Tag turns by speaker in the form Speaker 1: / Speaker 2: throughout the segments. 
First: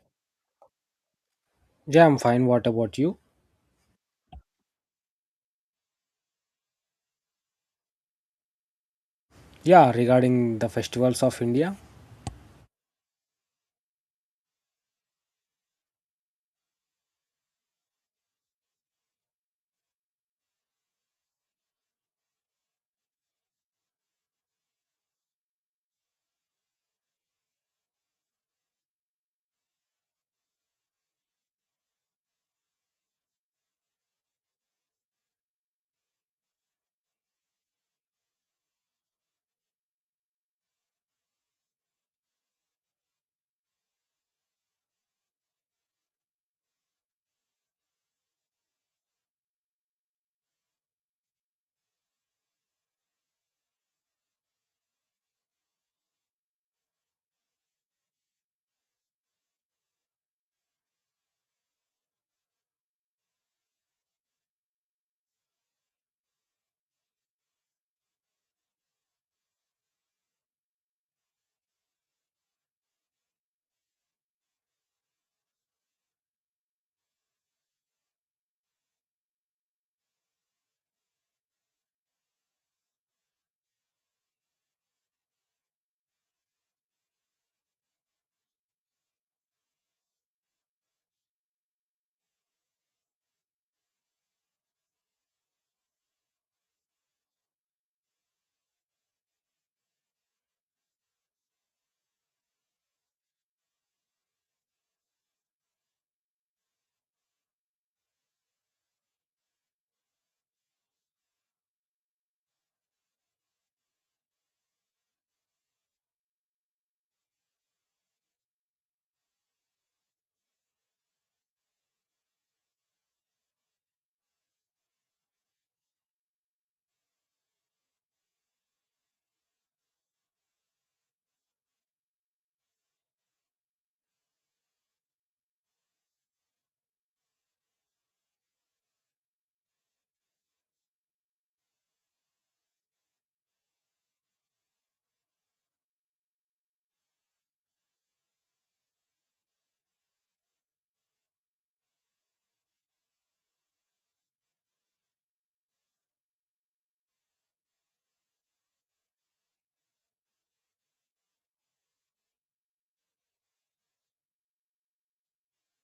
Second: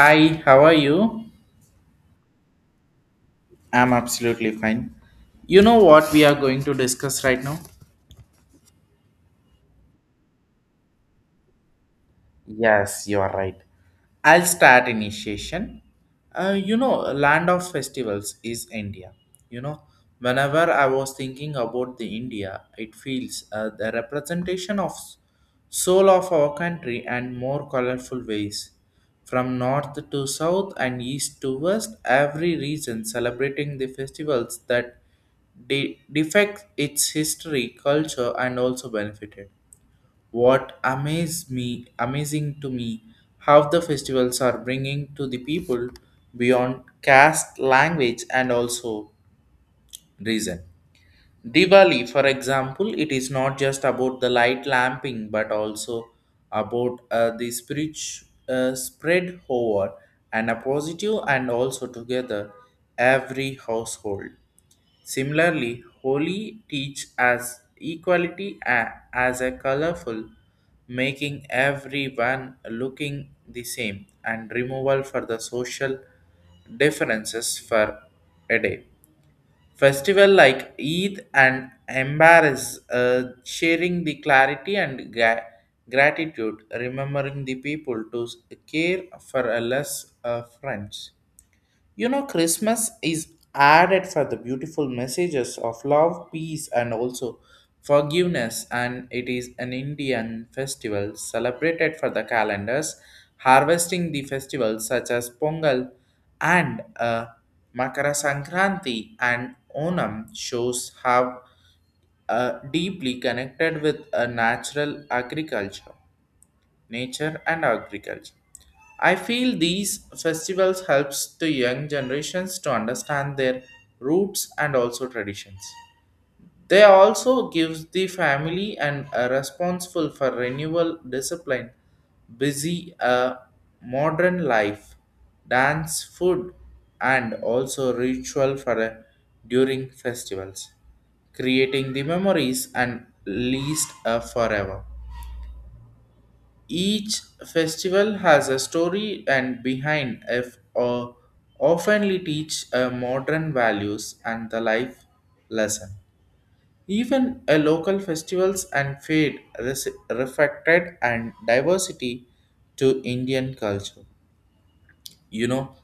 Speaker 1: Hi, how are you?
Speaker 2: Yeah, I'm fine. What about you?
Speaker 1: I'm absolutely fine. You know what we are going to discuss right now?
Speaker 2: Yeah, regarding the festivals of India.
Speaker 1: Yes, you are right. I'll start initiation. Land of festivals is India. You know, Whenever I was thinking about the India, it feels the representation of soul of our country and more colorful ways. From north to south and east to west, every region celebrating the festivals that defect its history, culture, and also benefited what amazed me amazing to me how the festivals are bringing to the people beyond caste language and also reason diwali for example it is not just about the light lamping but also about the spirit spread over and a positive and also together every household. Similarly, Holi teach as equality as a colorful, making everyone looking the same and removal for the social differences for a day. Festival like Eid and Embarrass sharing the clarity and gratitude, remembering the people to care for a less friends. Christmas is added for the beautiful messages of love, peace, and also forgiveness, and it is an Indian festival celebrated for the calendars, harvesting the festivals such as Pongal and Makara Sankranti and Onam shows how deeply connected with a natural agriculture nature and agriculture. I feel these festivals helps the young generations to understand their roots and also traditions. They also gives the family and are responsible for renewal discipline, busy modern life, dance, food, and also ritual for during festivals, creating the memories and least forever. Each festival has a story and behind if or oftenly teach a modern values and the life lesson. Even a local festivals and fade reflected and diversity to Indian culture. You know,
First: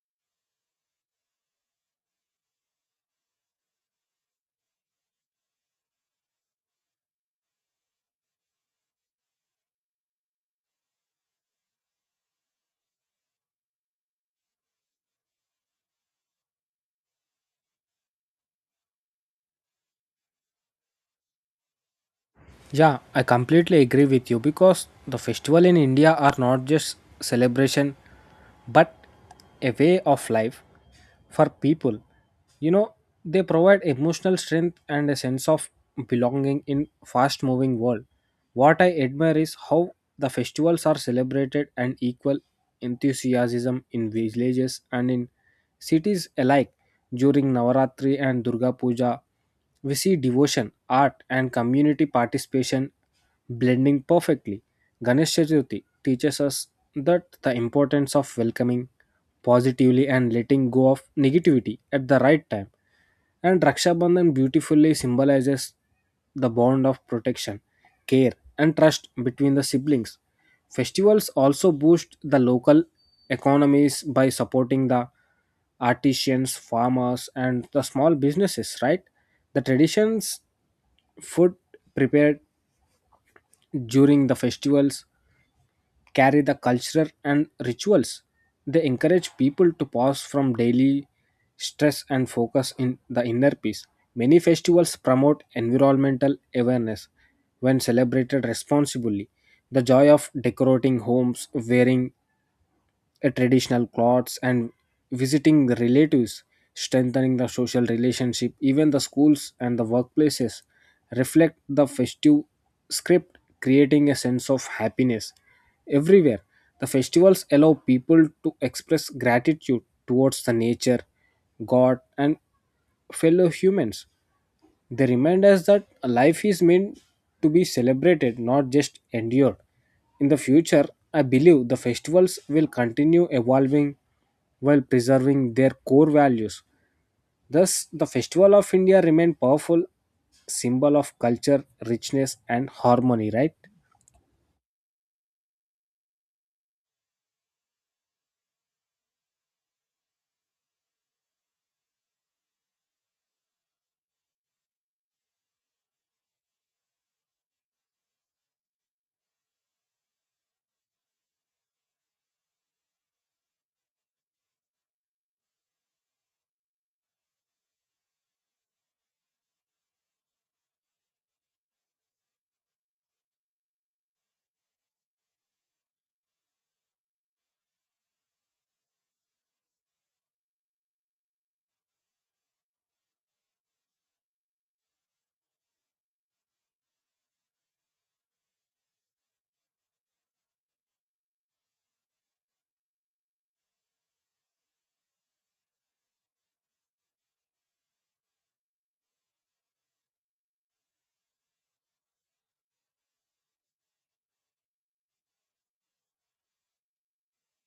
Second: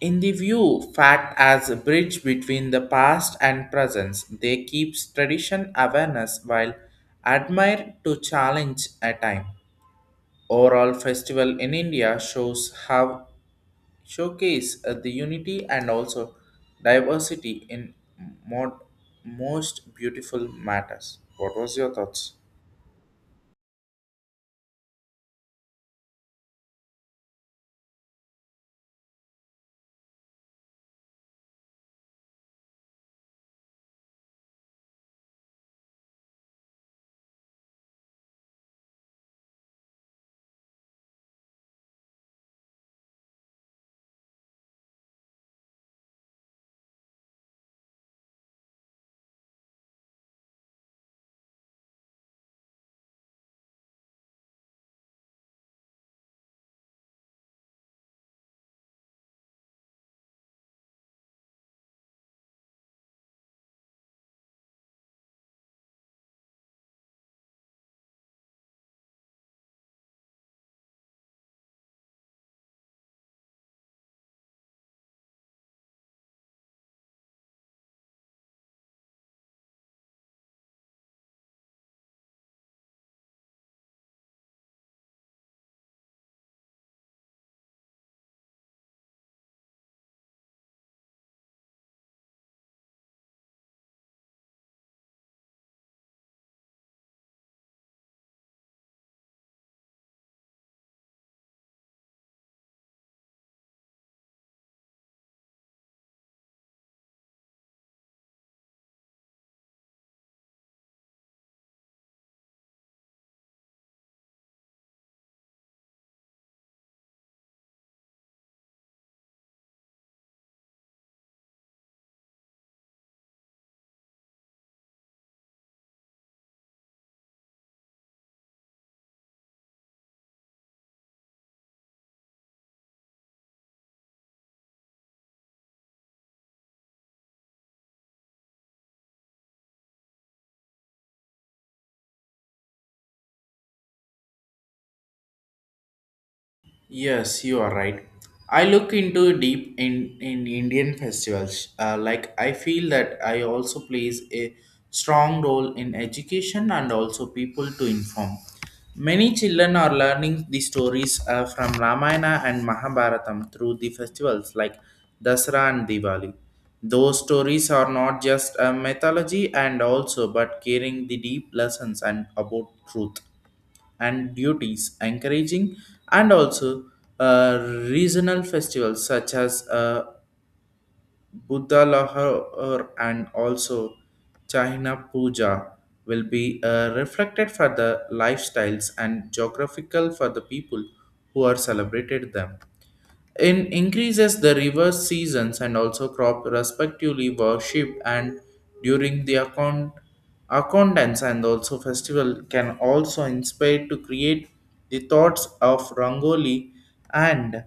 Speaker 1: in the view, fact as a bridge between the past and present, they keeps tradition awareness while admire to challenge a time. Overall festival in India shows how showcase the unity and also diversity in mod- most beautiful matters. What was your thoughts?
Speaker 2: Yeah, I completely agree with you because the festival in India are not just celebration but a way of life for people. You know, they provide emotional strength and a sense of belonging in fast moving world. What I admire is how the festivals are celebrated and equal enthusiasm in villages and in cities alike during Navaratri and Durga Puja we see devotion, art, and community participation blending perfectly. Ganesh Chaturthi teaches us that the importance of welcoming positively and letting go of negativity at the right time. And Raksha Bandhan beautifully symbolizes the bond of protection, care, and trust between the siblings. Festivals also boost the local economies by supporting the artisans, farmers, and the small businesses, right? The traditions food prepared during the festivals carry the culture and rituals. They encourage people to pause from daily stress and focus in the inner peace. Many festivals promote environmental awareness when celebrated responsibly. The joy of decorating homes, wearing traditional clothes and visiting the relatives, strengthening the social relationship. Even the schools and the workplaces reflect the festive script, creating a sense of happiness everywhere. The festivals allow people to express gratitude towards the nature, God, and fellow humans. They remind us that a life is meant to be celebrated, not just endured. In the future, I believe the festivals will continue evolving while preserving their core values. Thus, the Festival of India remain powerful symbol of culture, richness and harmony, right?
Speaker 1: Yes, you are right. I look into deep in Indian festivals. Like I feel that I also plays a strong role in education and also people to inform. Many children are learning the stories from Ramayana and Mahabharatam through the festivals like Dasara and Diwali. Those stories are not just a mythology and also but carrying the deep lessons and about truth and duties, encouraging and also uh, regional festivals such as Buddha Lahore and also China Puja will be reflected for the lifestyles and geographical for the people who are celebrated them. In increases the reverse seasons and also crop respectively worship and during the account accountants and also festival can also inspire to create the thoughts of Rangoli and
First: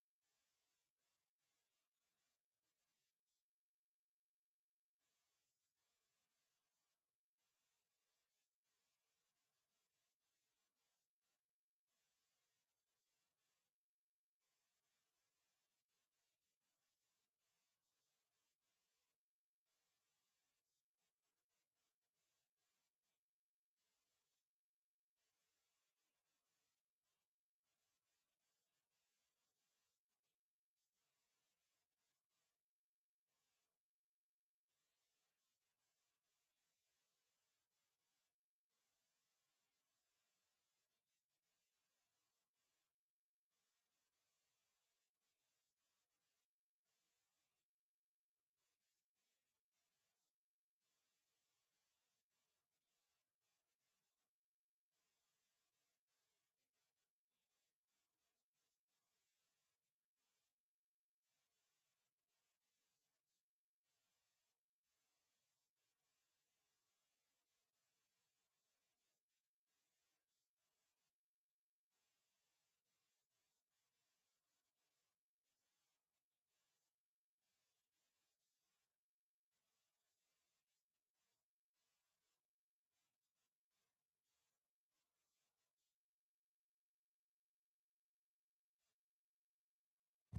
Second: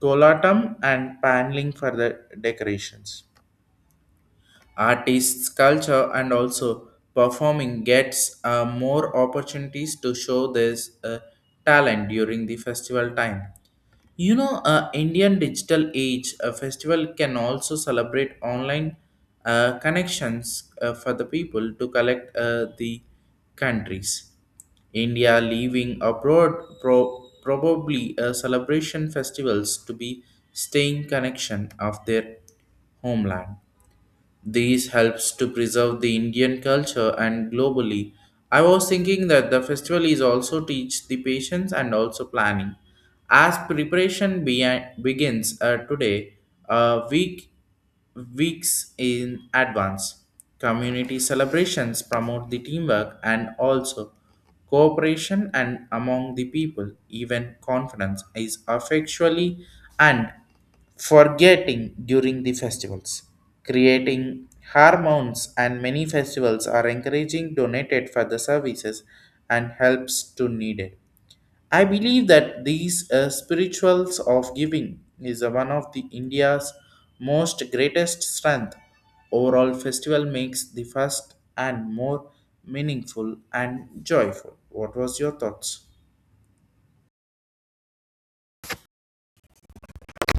Speaker 1: Kolatam and paneling for the decorations. Artists, culture, and also performing gets more opportunities to show their uh, talent during the festival time. Indian digital age a festival can also celebrate online connections for the people to collect the countries. India leaving abroad probably celebration festivals to be staying connection of their homeland. These helps to preserve the Indian culture and globally. I was thinking that the festival is also teach the patience and also planning. As preparation begins today, a week weeks in advance. Community celebrations promote the teamwork and also cooperation and among the people. Even confidence is affectually and forgetting during the festivals, creating hormones and many festivals are encouraging donated for the services and helps to needed. I believe that these spirituals of giving is one of the India's most greatest strength. Overall festival makes the first and more meaningful and joyful. What was your thoughts?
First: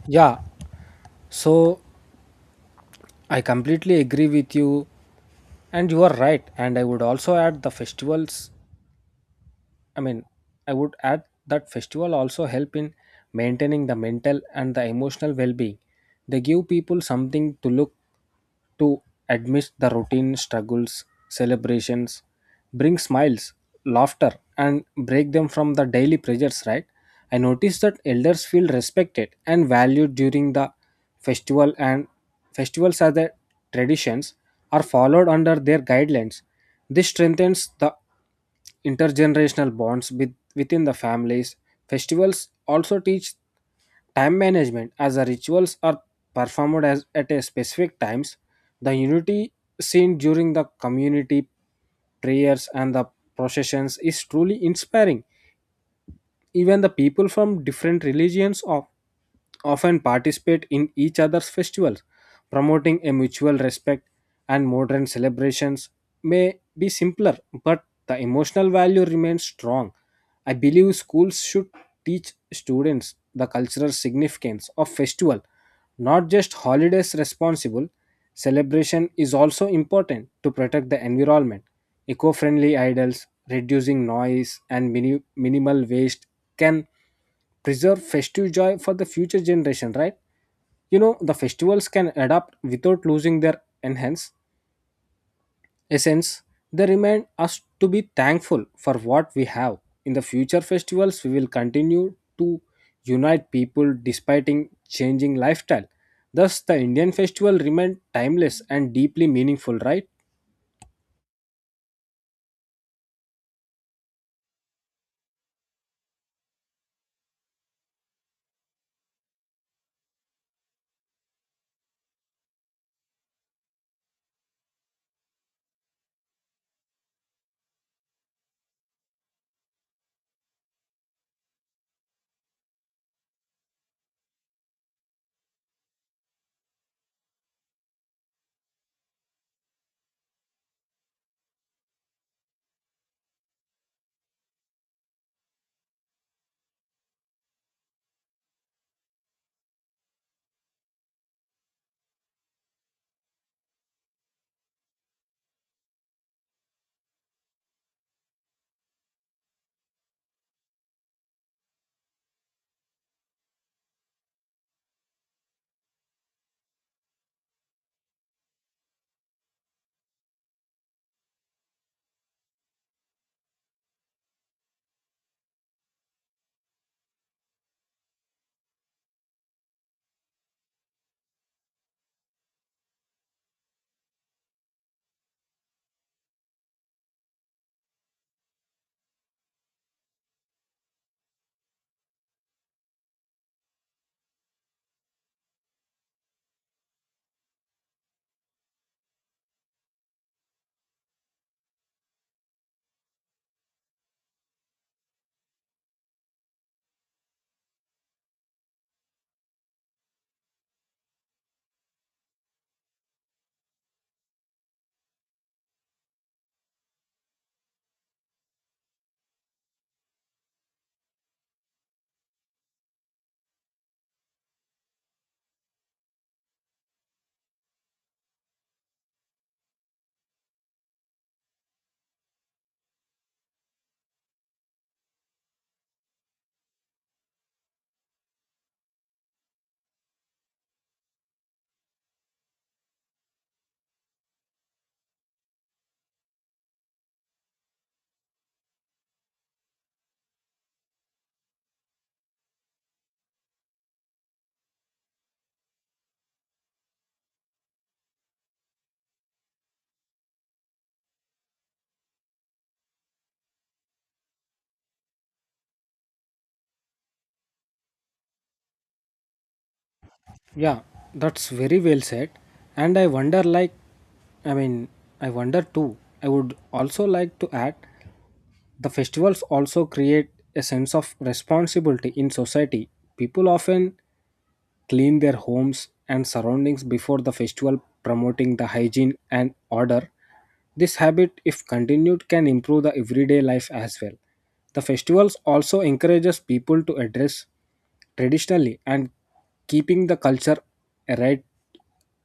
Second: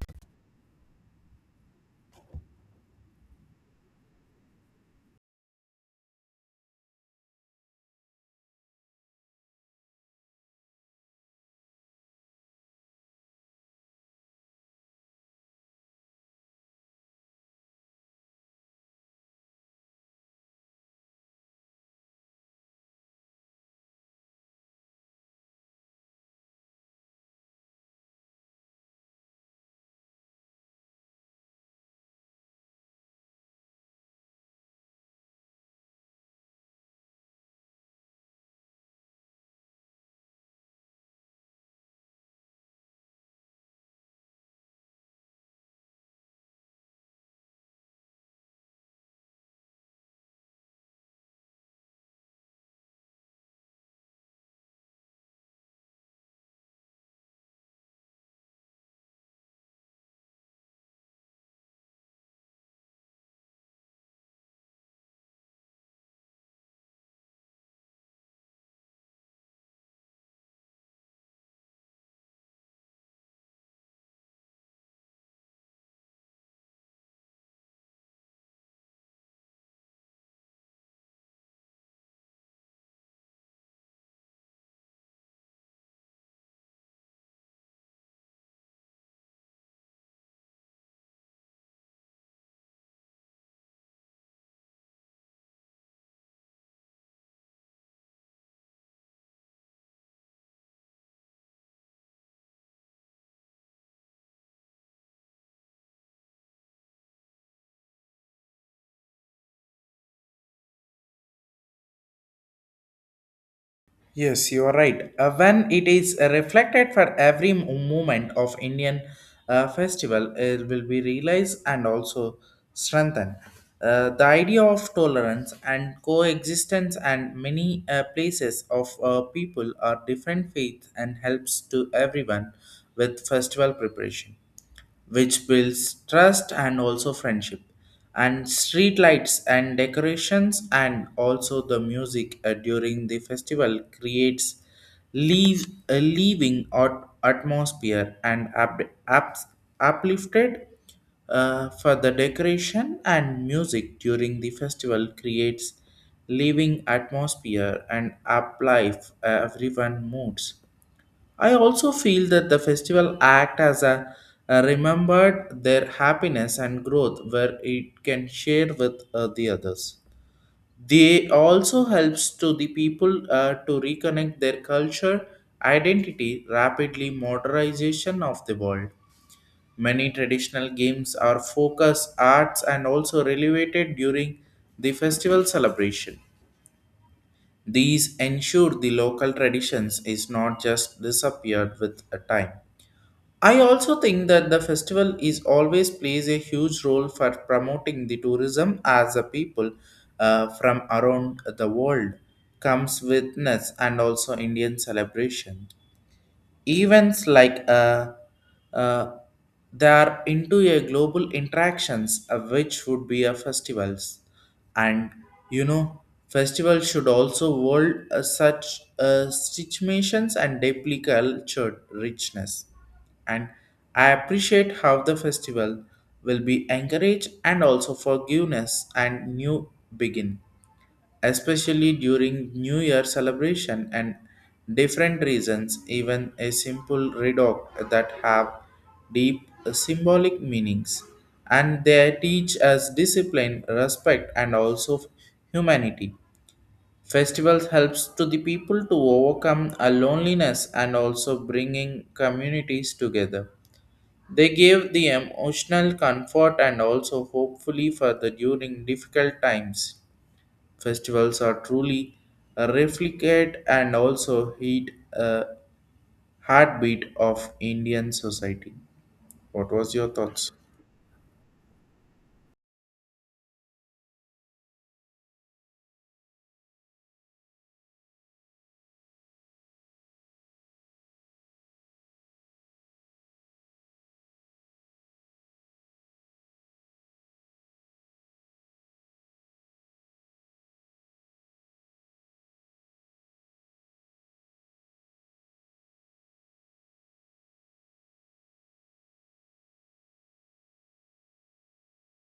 Speaker 2: Yeah, so I completely agree with you, and you are right. And I would also add the festivals I mean, I would add that festival also help in maintaining the mental and the emotional well-being. They give people something to look to amidst the routine struggles, celebrations, bring smiles, laughter, and break them from the daily pressures, right? I noticed that elders feel respected and valued during the festival and festivals as the traditions are followed under their guidelines. This strengthens the intergenerational bonds with, within the families. Festivals also teach time management as the rituals are performed as, at a specific times. The unity seen during the community prayers and the processions is truly inspiring. Even the people from different religions of, often participate in each other's festivals, promoting a mutual respect and modern celebrations may be simpler, but the emotional value remains strong. I believe schools should teach students the cultural significance of festival not just holidays responsible celebration is also important to protect the environment eco-friendly idols reducing noise and minimal waste can preserve festive joy for the future generation, right? You know, the festivals can adapt without losing their enhance essence, they remind us to be thankful for what we have. In the future festivals, we will continue to unite people despite in changing lifestyle. Thus, the Indian festival remain timeless and deeply meaningful, right?
Speaker 1: Yes, you are right. When it is reflected for every moment of Indian festival, it will be realized and also strengthened. The idea of tolerance and coexistence and many places of people are different faiths and helps to everyone with festival preparation which builds trust and also friendship. And street lights and decorations and also the music during the festival creates leave a living atmosphere and up, uplifted for the decoration and music during the festival creates living atmosphere and up life everyone moods. I also feel that the festival act as a remembered their happiness and growth where it can share with the others. They also helps to the people to reconnect their culture, identity, rapidly modernization of the world. Many traditional games are focus arts and also relevated during the festival celebration. These ensure the local traditions is not just disappeared with a time. I also think that the festival is always plays a huge role for promoting the tourism as a people from around the world comes witness and also Indian celebration events like uh, they are into a global interactions of which would be a festivals and you know festivals should also hold such situations and deeply cultured richness and I appreciate how the festival will be encourage and also forgiveness and new begin especially during New Year celebration and different reasons, even a simple redoct that have deep symbolic meanings. And they teach us discipline, respect, and also humanity. Festivals helps to the people to overcome a loneliness and also bringing communities together. They give the emotional comfort and also hopefully for the during difficult times festivals are truly a replicate and also heat a heartbeat of Indian society. What was your thoughts?
Speaker 2: Yeah, that's very well said. And I wonder, like, I mean, I wonder too. I would also like to add the festivals also create a sense of responsibility in society. People often clean their homes and surroundings before the festival, promoting the hygiene and order. This habit, if continued, can improve the everyday life as well. The festivals also encourages people to address traditionally and keeping the culture right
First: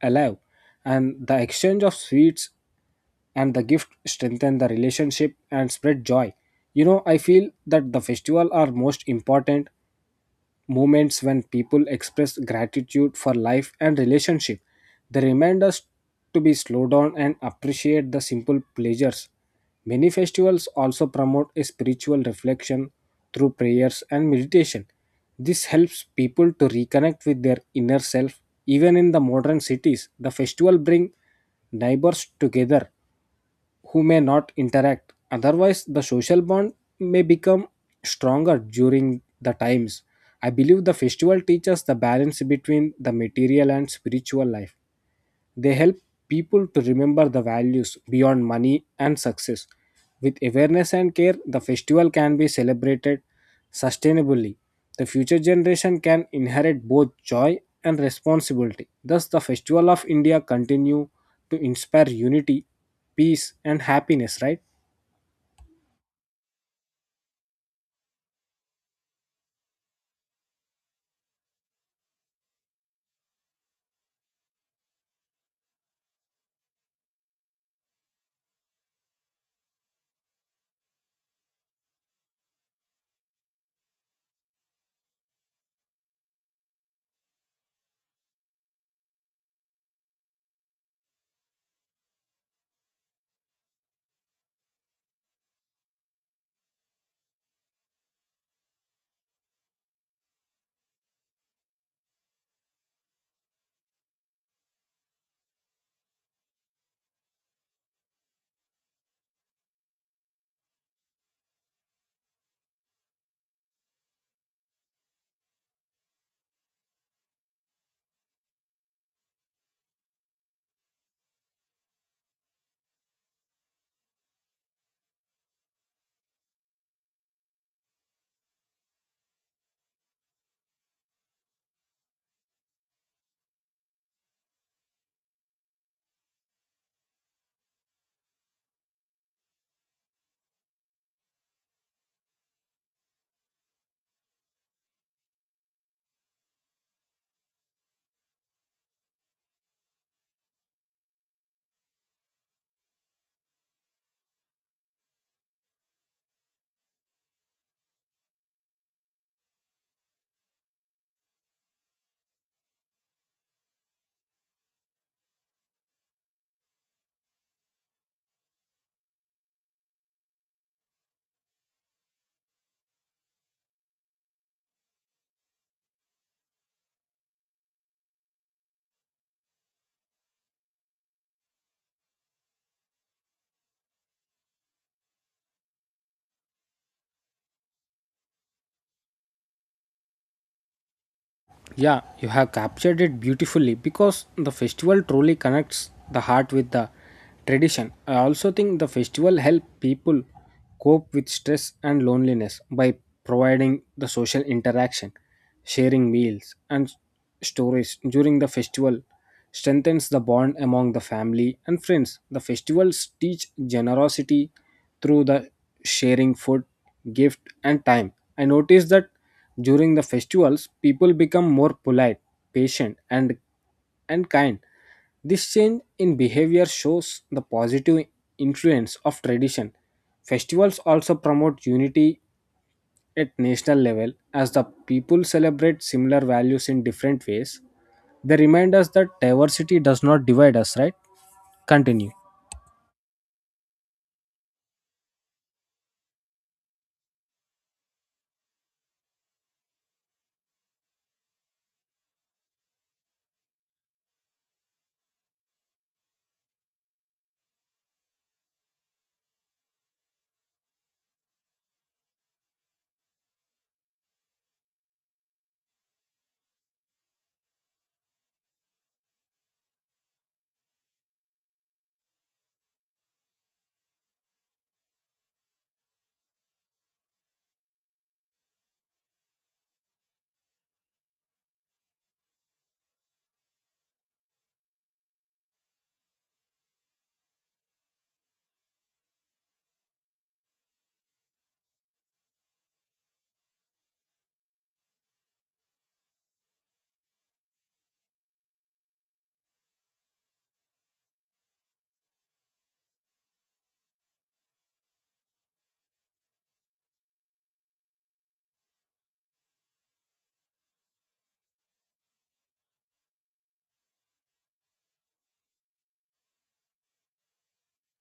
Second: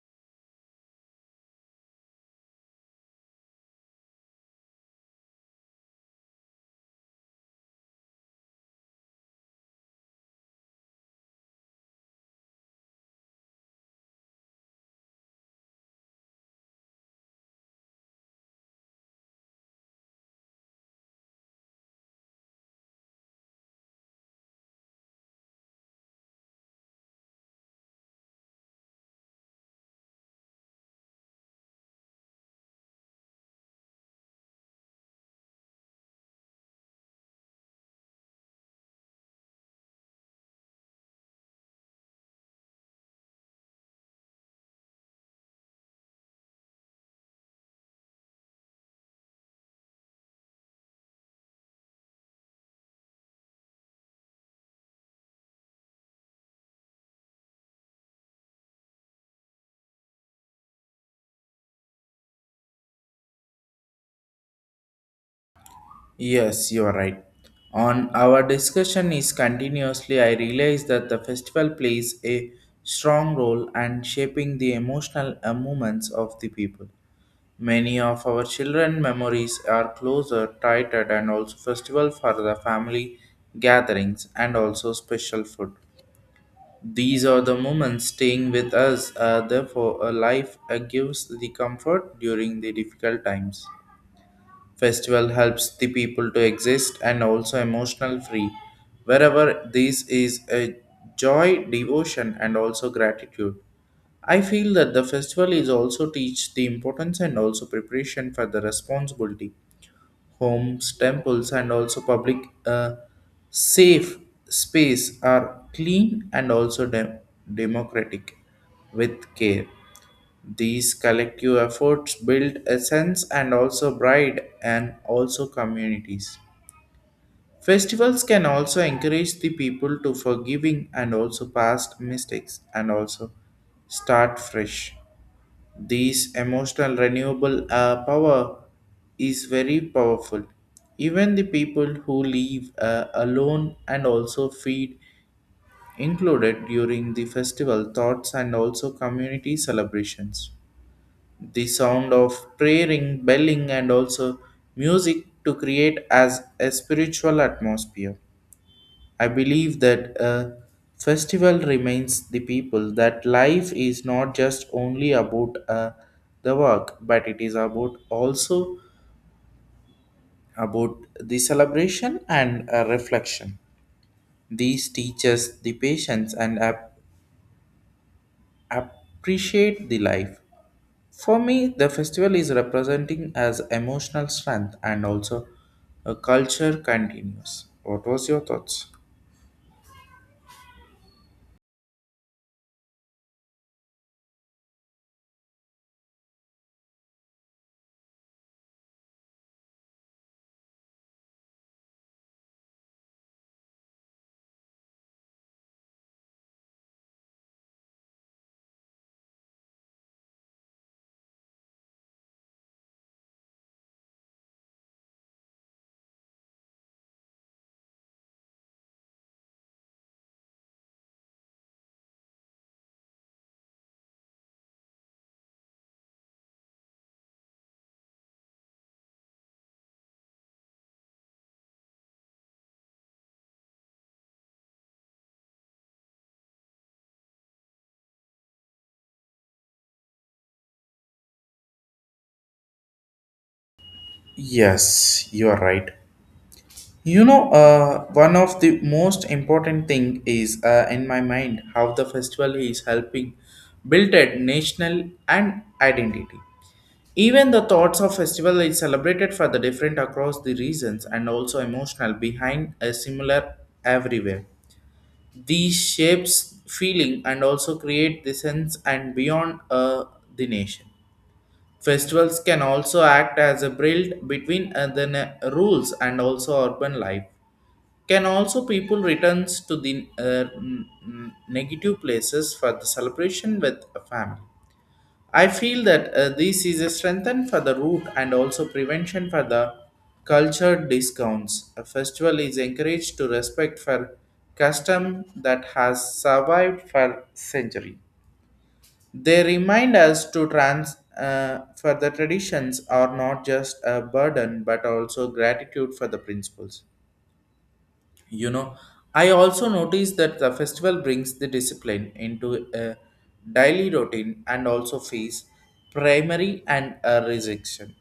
Speaker 2: alive and the exchange of sweets and the gift strengthen the relationship and spread joy. You know, I feel that the festival are most important moments when people express gratitude for life and relationship. They remind us to be slow down and appreciate the simple pleasures. Many festivals also promote a spiritual reflection through prayers and meditation. This helps people to reconnect with their inner self. Even in the modern cities, the festival bring neighbors together who may not interact. Otherwise, the social bond may become stronger during the times. I believe the festival teaches the balance between the material and spiritual life. They help people to remember the values beyond money and success. With awareness and care, the festival can be celebrated sustainably. The future generation can inherit both joy and responsibility. Thus, the festival of India continue to inspire unity, peace, and happiness, right?
Speaker 1: Yes, you are right. On our discussion is continuously, I realize that the festival plays a strong role and shaping the emotional movements of the people. Many of our children memories are closer, tighter, and also festival for the family gatherings and also special food. These are the moments staying with us, therefore, a life gives the comfort during the difficult times. Festival helps the people to exist and also emotional free. Wherever this is a joy, devotion, and also gratitude. I feel that the festival is also teach the importance and also preparation for the responsibility homes, temples, and also public uh, safe space are clean and also democratic with care. These collective efforts build a sense and also pride and also communities. Festivals can also encourage the people to forgiving and also past mistakes and also start fresh. This emotional renewable power is very powerful. Even the people who live alone and also feed included during the festival thoughts and also community celebrations. The sound of praying, belling, and also music to create as a spiritual atmosphere. I believe that a festival reminds the people that life is not just only about the work, but it is about also about the celebration and reflection. These teaches the patience and appreciate the life. For me, the festival is representing as emotional strength and also a culture continues. What was your thoughts?
Speaker 2: Yeah, you have captured it beautifully because the festival truly connects the heart with the tradition. I also think the festival help people cope with stress and loneliness by providing the social interaction, sharing meals, and stories during the festival strengthens the bond among the family and friends. The festivals teach generosity, through the sharing food, gift, and time. I noticed that during the festivals, people become more polite, patient, and kind. This change in behavior shows the positive influence of tradition. Festivals also promote unity at national level as the people celebrate similar values in different ways. They remind us that diversity does not divide us, right? Continue.
Speaker 1: Yes, you are right. One of the most important thing is in my mind how the festival is helping build a national and identity. Even the thoughts of festival is celebrated for the different across the regions and also emotional behind a similar everywhere. These shapes feeling and also create the sense and beyond the nation. Festivals can also act as a bridge between the rules and also urban life can also people returns to the negative places for the celebration with a family. I feel that this is a strengthen for the root and also prevention for the culture discounts. A festival is encouraged to respect for custom that has survived for century. They remind us to trans for the traditions are not just a burden but also gratitude for the principles. you know I also noticed that the festival brings the discipline into a daily routine and also face primary and a rejection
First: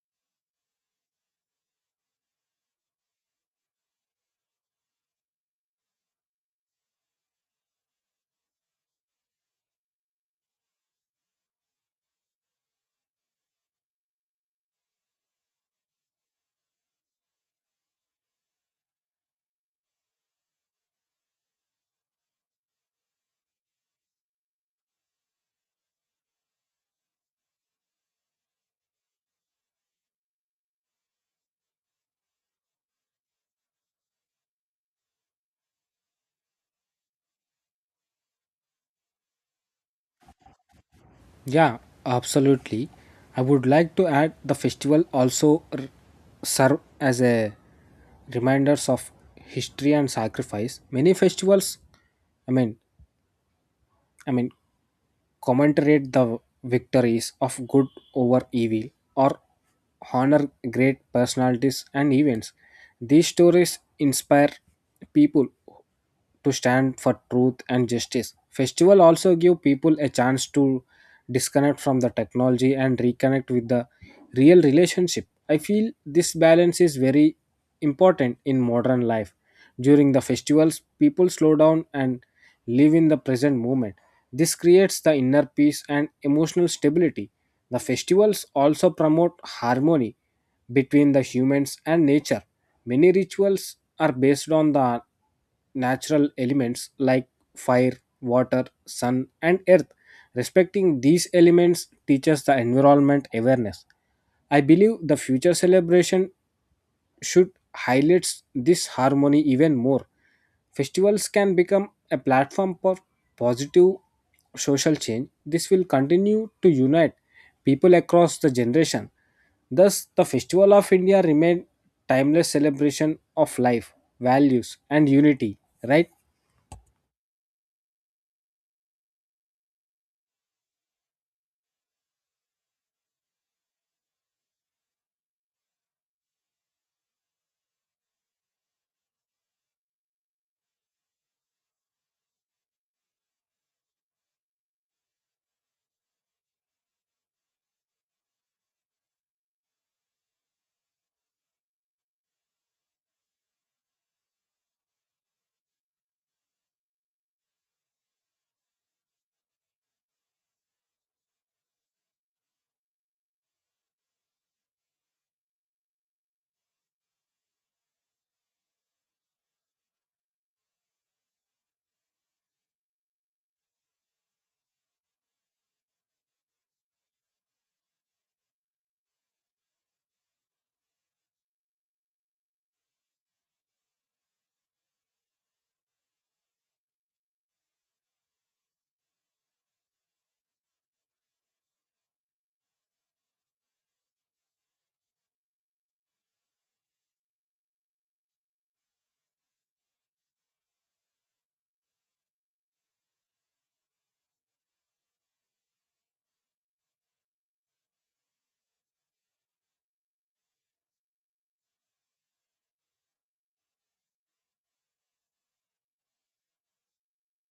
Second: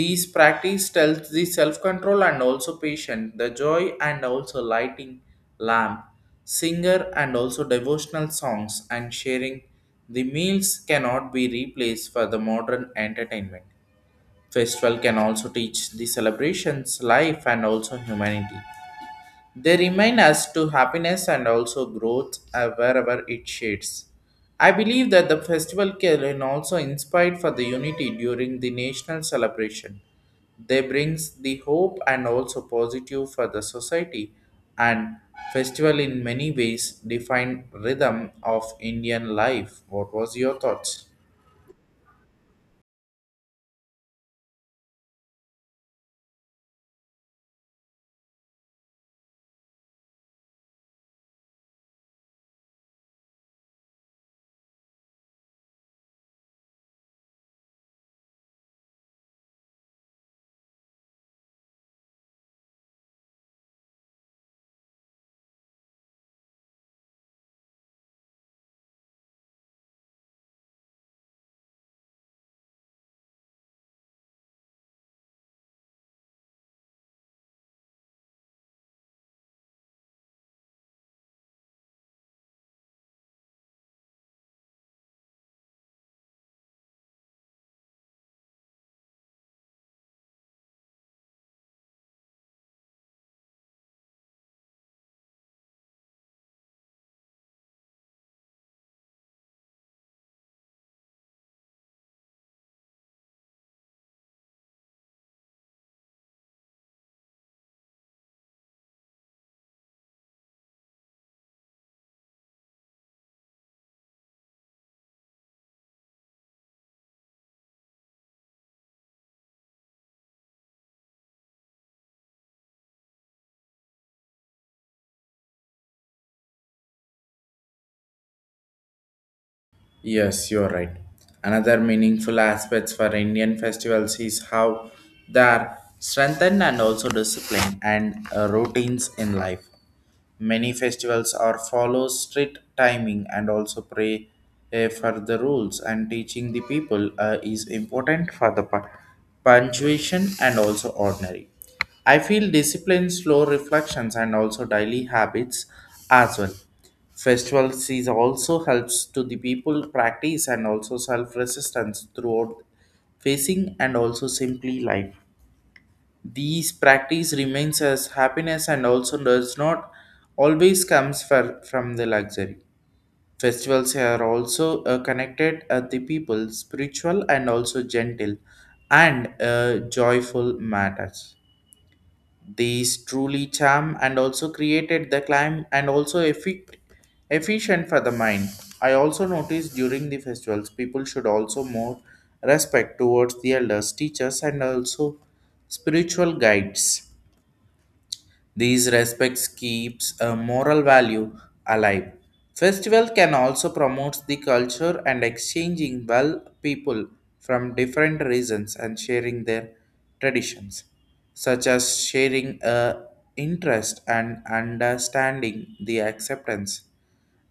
Speaker 1: these practice tells the self-control and also patience the joy and also lighting lamp singer and also devotional songs and sharing the meals cannot be replaced for the modern entertainment festival can also teach the celebrations life and also humanity they remind us to happiness and also growth wherever it shades. I believe that the festival can also inspire for the unity during the national celebration. They brings the hope and also positive for the society and festival in many ways define rhythm of Indian life. What was your thoughts?
Speaker 2: Yeah, absolutely. I would like to add the festival also serve as a reminders of history and sacrifice. Many festivals, I mean, I mean, commemorate the victories of good over evil, or honor great personalities and events. These stories inspire people to stand for truth and justice. Festival also give people a chance to disconnect from the technology and reconnect with the real relationship. I feel this balance is very important in modern life. During the festivals, people slow down and live in the present moment. This creates the inner peace and emotional stability. The festivals also promote harmony between the humans and nature. Many rituals are based on the natural elements like fire, water, sun, and earth. Respecting these elements teaches the environment awareness. I believe the future celebration should highlights this harmony even more. Festivals can become a platform for positive social change. This will continue to unite people across the generation. Thus, the Festival of India remain timeless celebration of life, values, and unity. Right?
Speaker 1: Yes, you're right. Another meaningful aspect for Indian festivals is how they are strengthened and also disciplined and routines in life. Many festivals are follow strict timing and also pray for the rules and teaching the people is important for the punctuation and also ordinary. I feel discipline, slow reflections, and also daily habits as well. Festival season also helps to the people practice and also self resistance throughout facing and also simply life. These practice remains as happiness and also does not always comes for, from the luxury. Festivals are also connected at the people spiritual and also gentle and joyful matters. These truly charm and also created the climb and also efficient for the mind. I also noticed during the festivals people should also more respect towards the elders, teachers and also spiritual guides, these respects keeps a moral value alive. Festival can also promote the culture and exchanging well people from different regions and sharing their traditions, such as sharing a interest and understanding the acceptance.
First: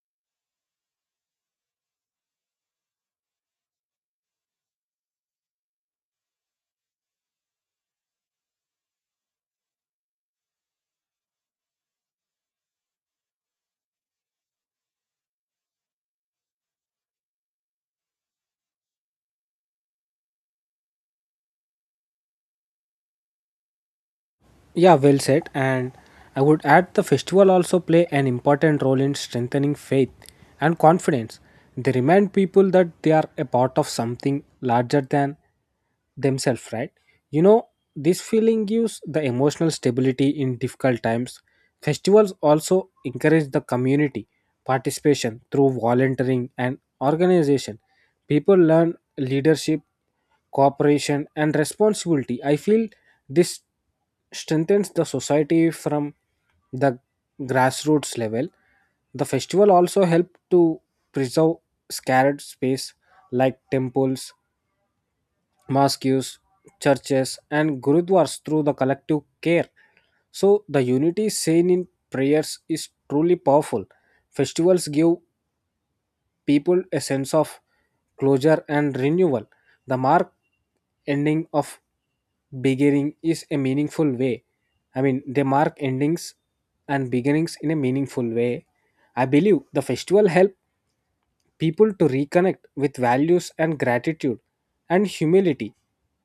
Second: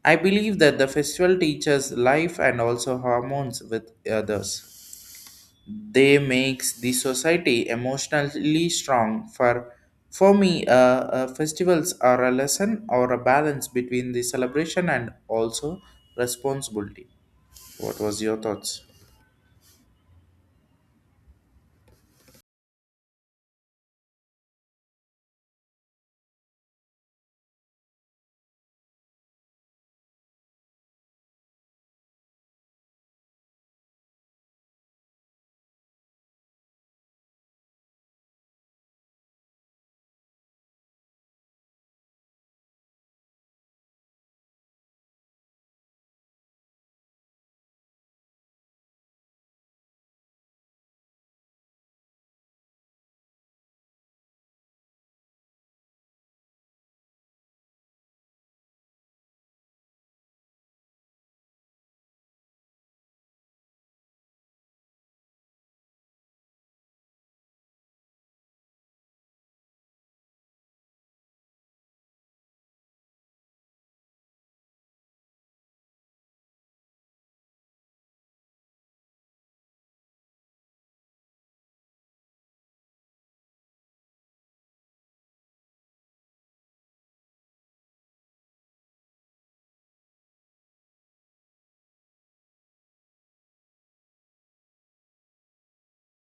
Speaker 1: I believe that the festival teaches life and also hormones with others, they makes the society emotionally strong for for me, festivals are a lesson or a balance between the celebration and also responsibility. What was your thoughts?
Speaker 2: Yeah, well said. And I would add the festival also play an important role in strengthening faith and confidence. They remind people that they are a part of something larger than themselves, right? You know, this feeling gives the emotional stability in difficult times. Festivals also encourage the community participation through volunteering and organization, people learn leadership, cooperation and responsibility. I feel this strengthens the society from the grassroots level. The festival also helped to preserve sacred space like temples, mosques, churches and gurudwaras through the collective care, so the unity seen in prayers is truly powerful. Festivals give people a sense of closure and renewal. The mark ending of beginning is a meaningful way. I mean, they mark endings and beginnings in a meaningful way. I believe the festival help people to reconnect with values and gratitude and humility.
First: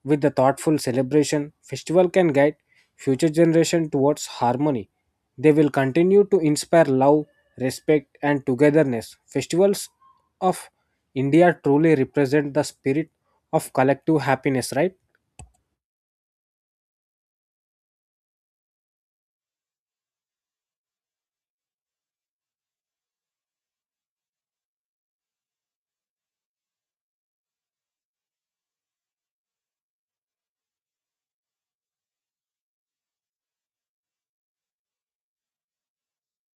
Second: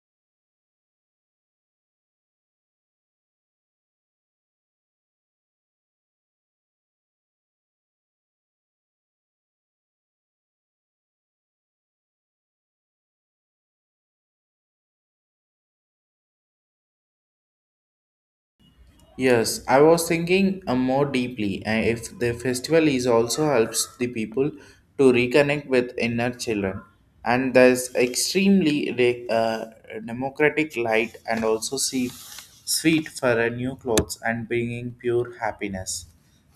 Speaker 2: With the thoughtful celebration, festival can guide future generation towards harmony. They will continue to inspire love, respect and togetherness. Festivals of India truly represent the spirit of collective happiness, right?
Speaker 1: Yes, I was thinking more deeply. And if the festival is also helps the people to reconnect with inner children, and there's extremely democratic light and also see sweet for a new clothes and bringing pure happiness.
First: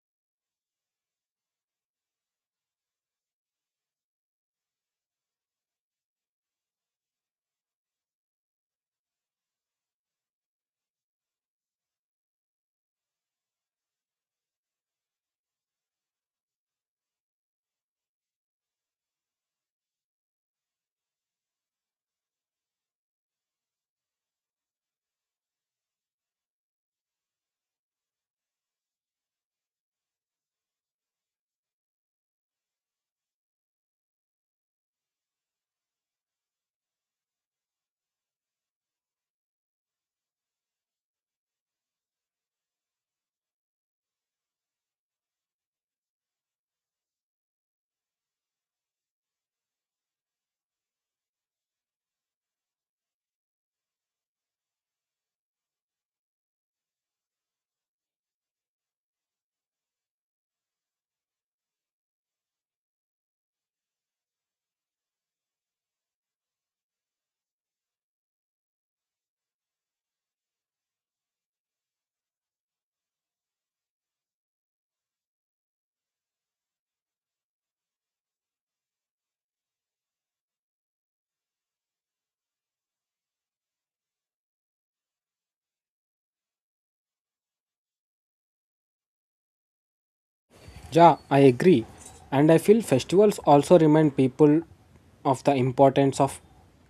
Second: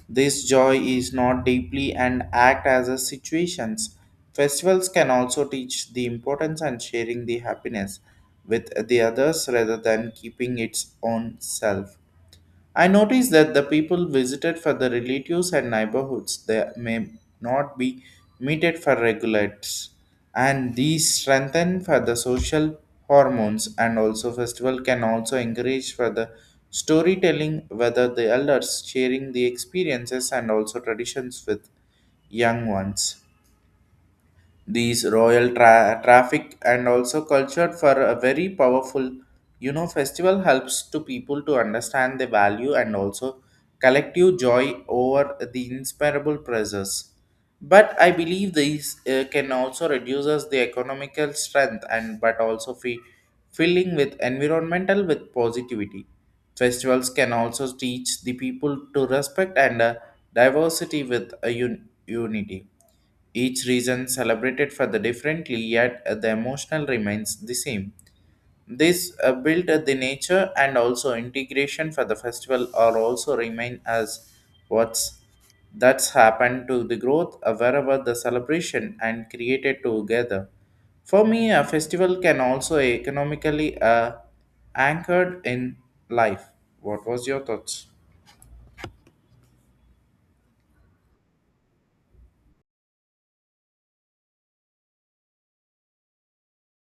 Speaker 1: This joy is not deeply and act as a situations. Festivals can also teach the importance and sharing the happiness with the others rather than keeping its own self. I noticed that the people visited for the relatives and neighborhoods, they may not be meted for regulates, and these strengthen for the social hormones, and also festival can also encourage for the storytelling whether the elders sharing the experiences and also traditions with young ones. These royal traffic and also culture for a very powerful, you know, festival helps to people to understand the value and also collective joy over the inseparable pressures. But I believe these can also reduces the economical strength, and but also filling with environmental with positivity. Festivals can also teach the people to respect and diversity with a unity. Each region celebrated for the differently, yet the emotional remains the same. This build the nature and also integration for the festival are also remain as what's that's happened to the growth wherever the celebration and created together. For me, a festival can also economically anchored in life. What was your thoughts?
Speaker 2: Yeah, I agree. And I feel festivals also remind people of the importance of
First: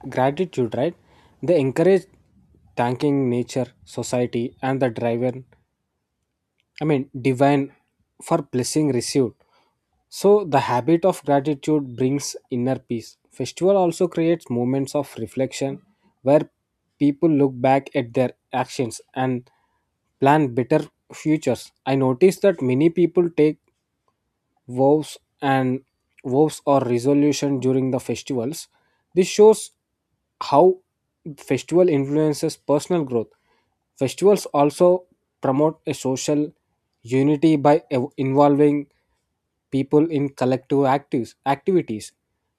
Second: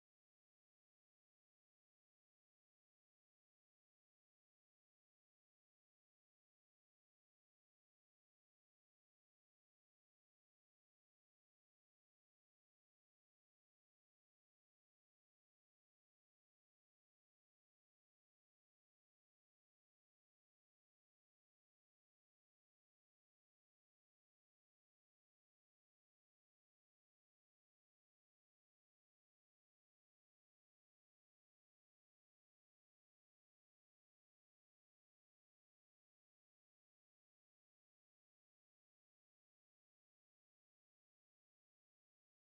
Speaker 2: gratitude, right? They encourage thanking nature, society, and the divine for blessing received. So, the habit of gratitude brings inner peace. Festival also creates moments of reflection where people look back at their actions and plan better futures. I noticed that many people take vows and vows or resolution during the festivals. This shows how festival influences personal growth. Festivals also promote a social unity by involving people in collective activities.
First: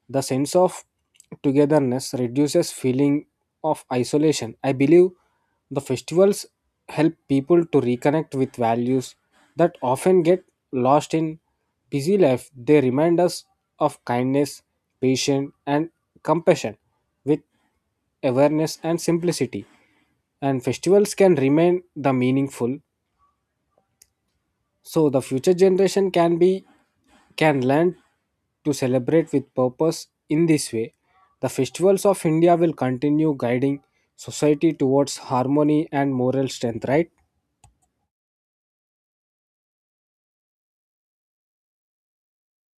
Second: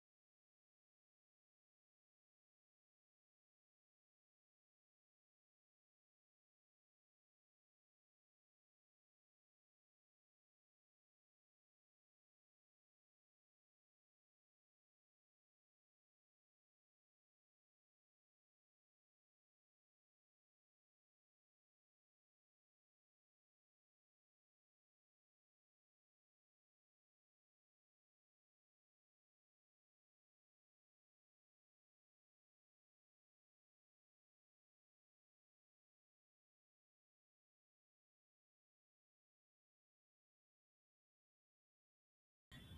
Speaker 2: The sense of togetherness reduces feeling of isolation. I believe the festivals help people to reconnect with values that often get lost in busy life. They remind us of kindness, patience, and compassion. With awareness and simplicity, And festivals can remain the meaningful, so the future generation can learn to celebrate with purpose. In this way, the festivals of India will continue guiding society towards harmony and moral strength, right?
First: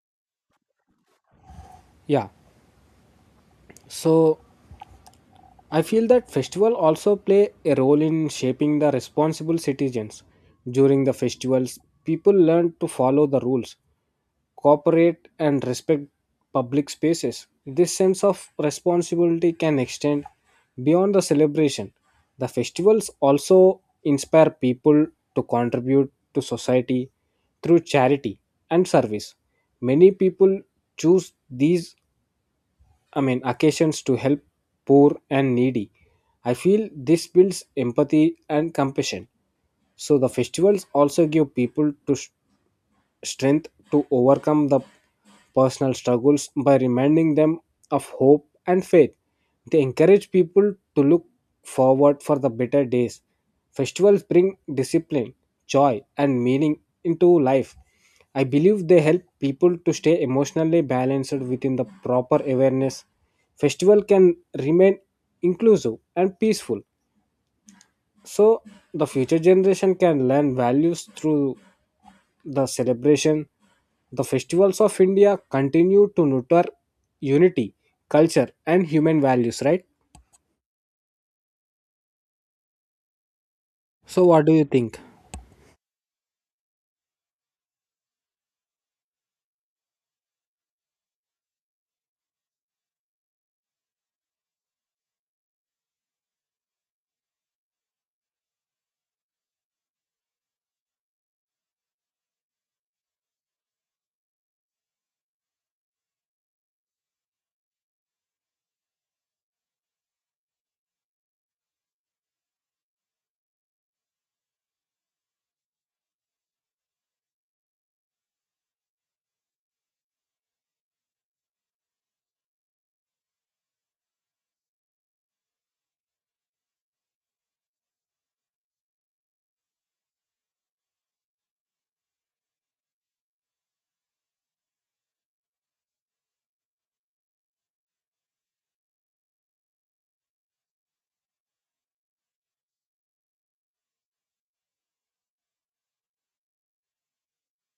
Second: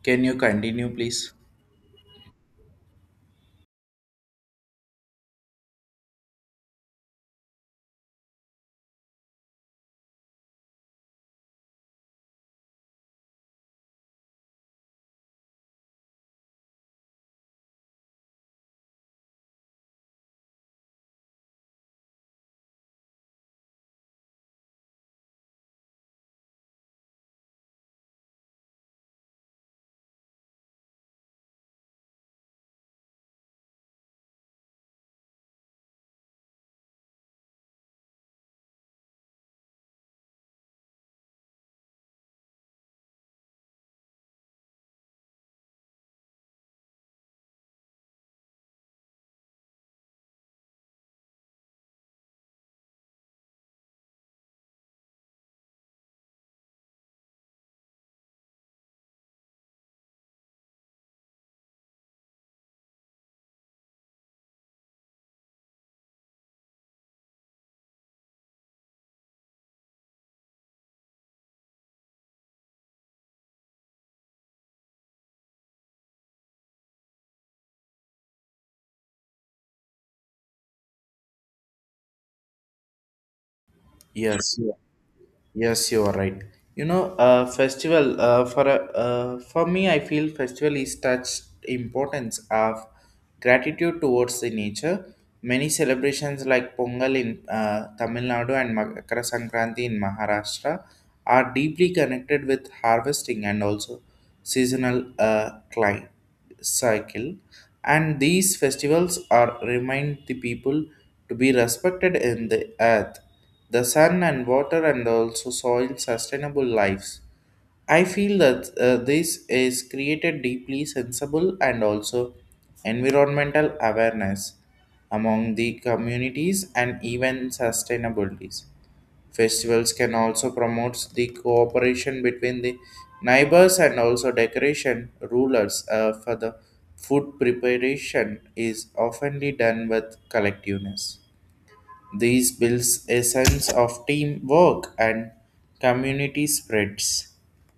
Speaker 1: Can you continue, please?
Speaker 2: Yeah. So I feel that festival also play a role in shaping the responsible citizens. During the festivals, people learn to follow the rules, cooperate and respect public spaces. This sense of responsibility can extend beyond the celebration. The festivals also inspire people to contribute to society through charity and service. Many people choose these occasions to help poor and needy. I feel this builds empathy and compassion. So the festivals also give people to strength to overcome the personal struggles by reminding them of hope and faith. They encourage people to look forward for the better days. Festivals bring discipline, joy, and meaning into life. I believe they help people to stay emotionally balanced within the proper awareness. Festival can remain inclusive and peaceful, so the future generation can learn values through the celebration, the festivals of India continue to nurture unity, culture, and human values, right? So, what do
Speaker 1: Yes.
Speaker 2: you think?
Speaker 1: Yes, you are right. You know, festival for a for me, I feel festival is touched importance of gratitude towards the nature. Many celebrations like Pongal in Tamil Nadu and Makara Sankranti in Maharashtra are deeply connected with harvesting and also seasonal climate cycle. And these festivals are remind the people to be respected in the earth, the sun and water and also soil sustainable lives. I feel that this is created deeply sensible and also environmental awareness among the communities and even sustainabilities. Festivals can also promote the cooperation between the neighbors and also decoration rulers for the food preparation is often done with collectiveness. These builds a sense of teamwork and community spreads.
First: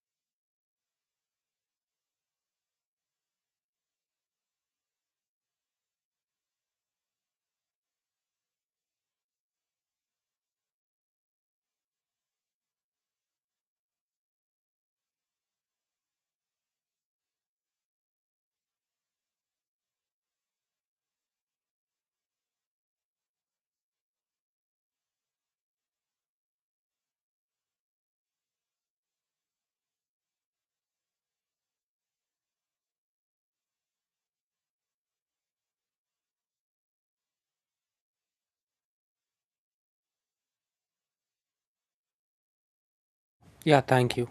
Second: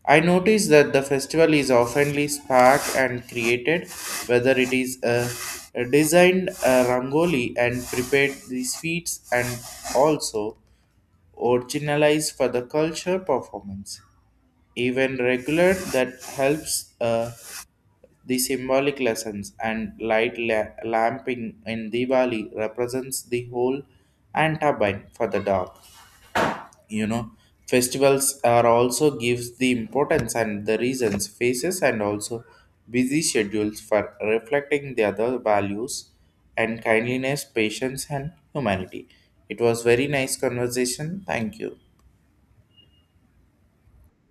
Speaker 1: I notice that the festival is oftenly sparked and created, whether it is a designed a rangoli and prepared the sweets and also originalized for the culture performance. Even regular that helps. The symbolic lessons and light lamping in Diwali represents the whole and turbine for the dark. You know, festivals are also gives the importance and the reasons faces and also busy schedules for reflecting the other values and kindliness, patience and humanity. It was very nice conversation. Thank you.
Speaker 2: Yeah, thank you.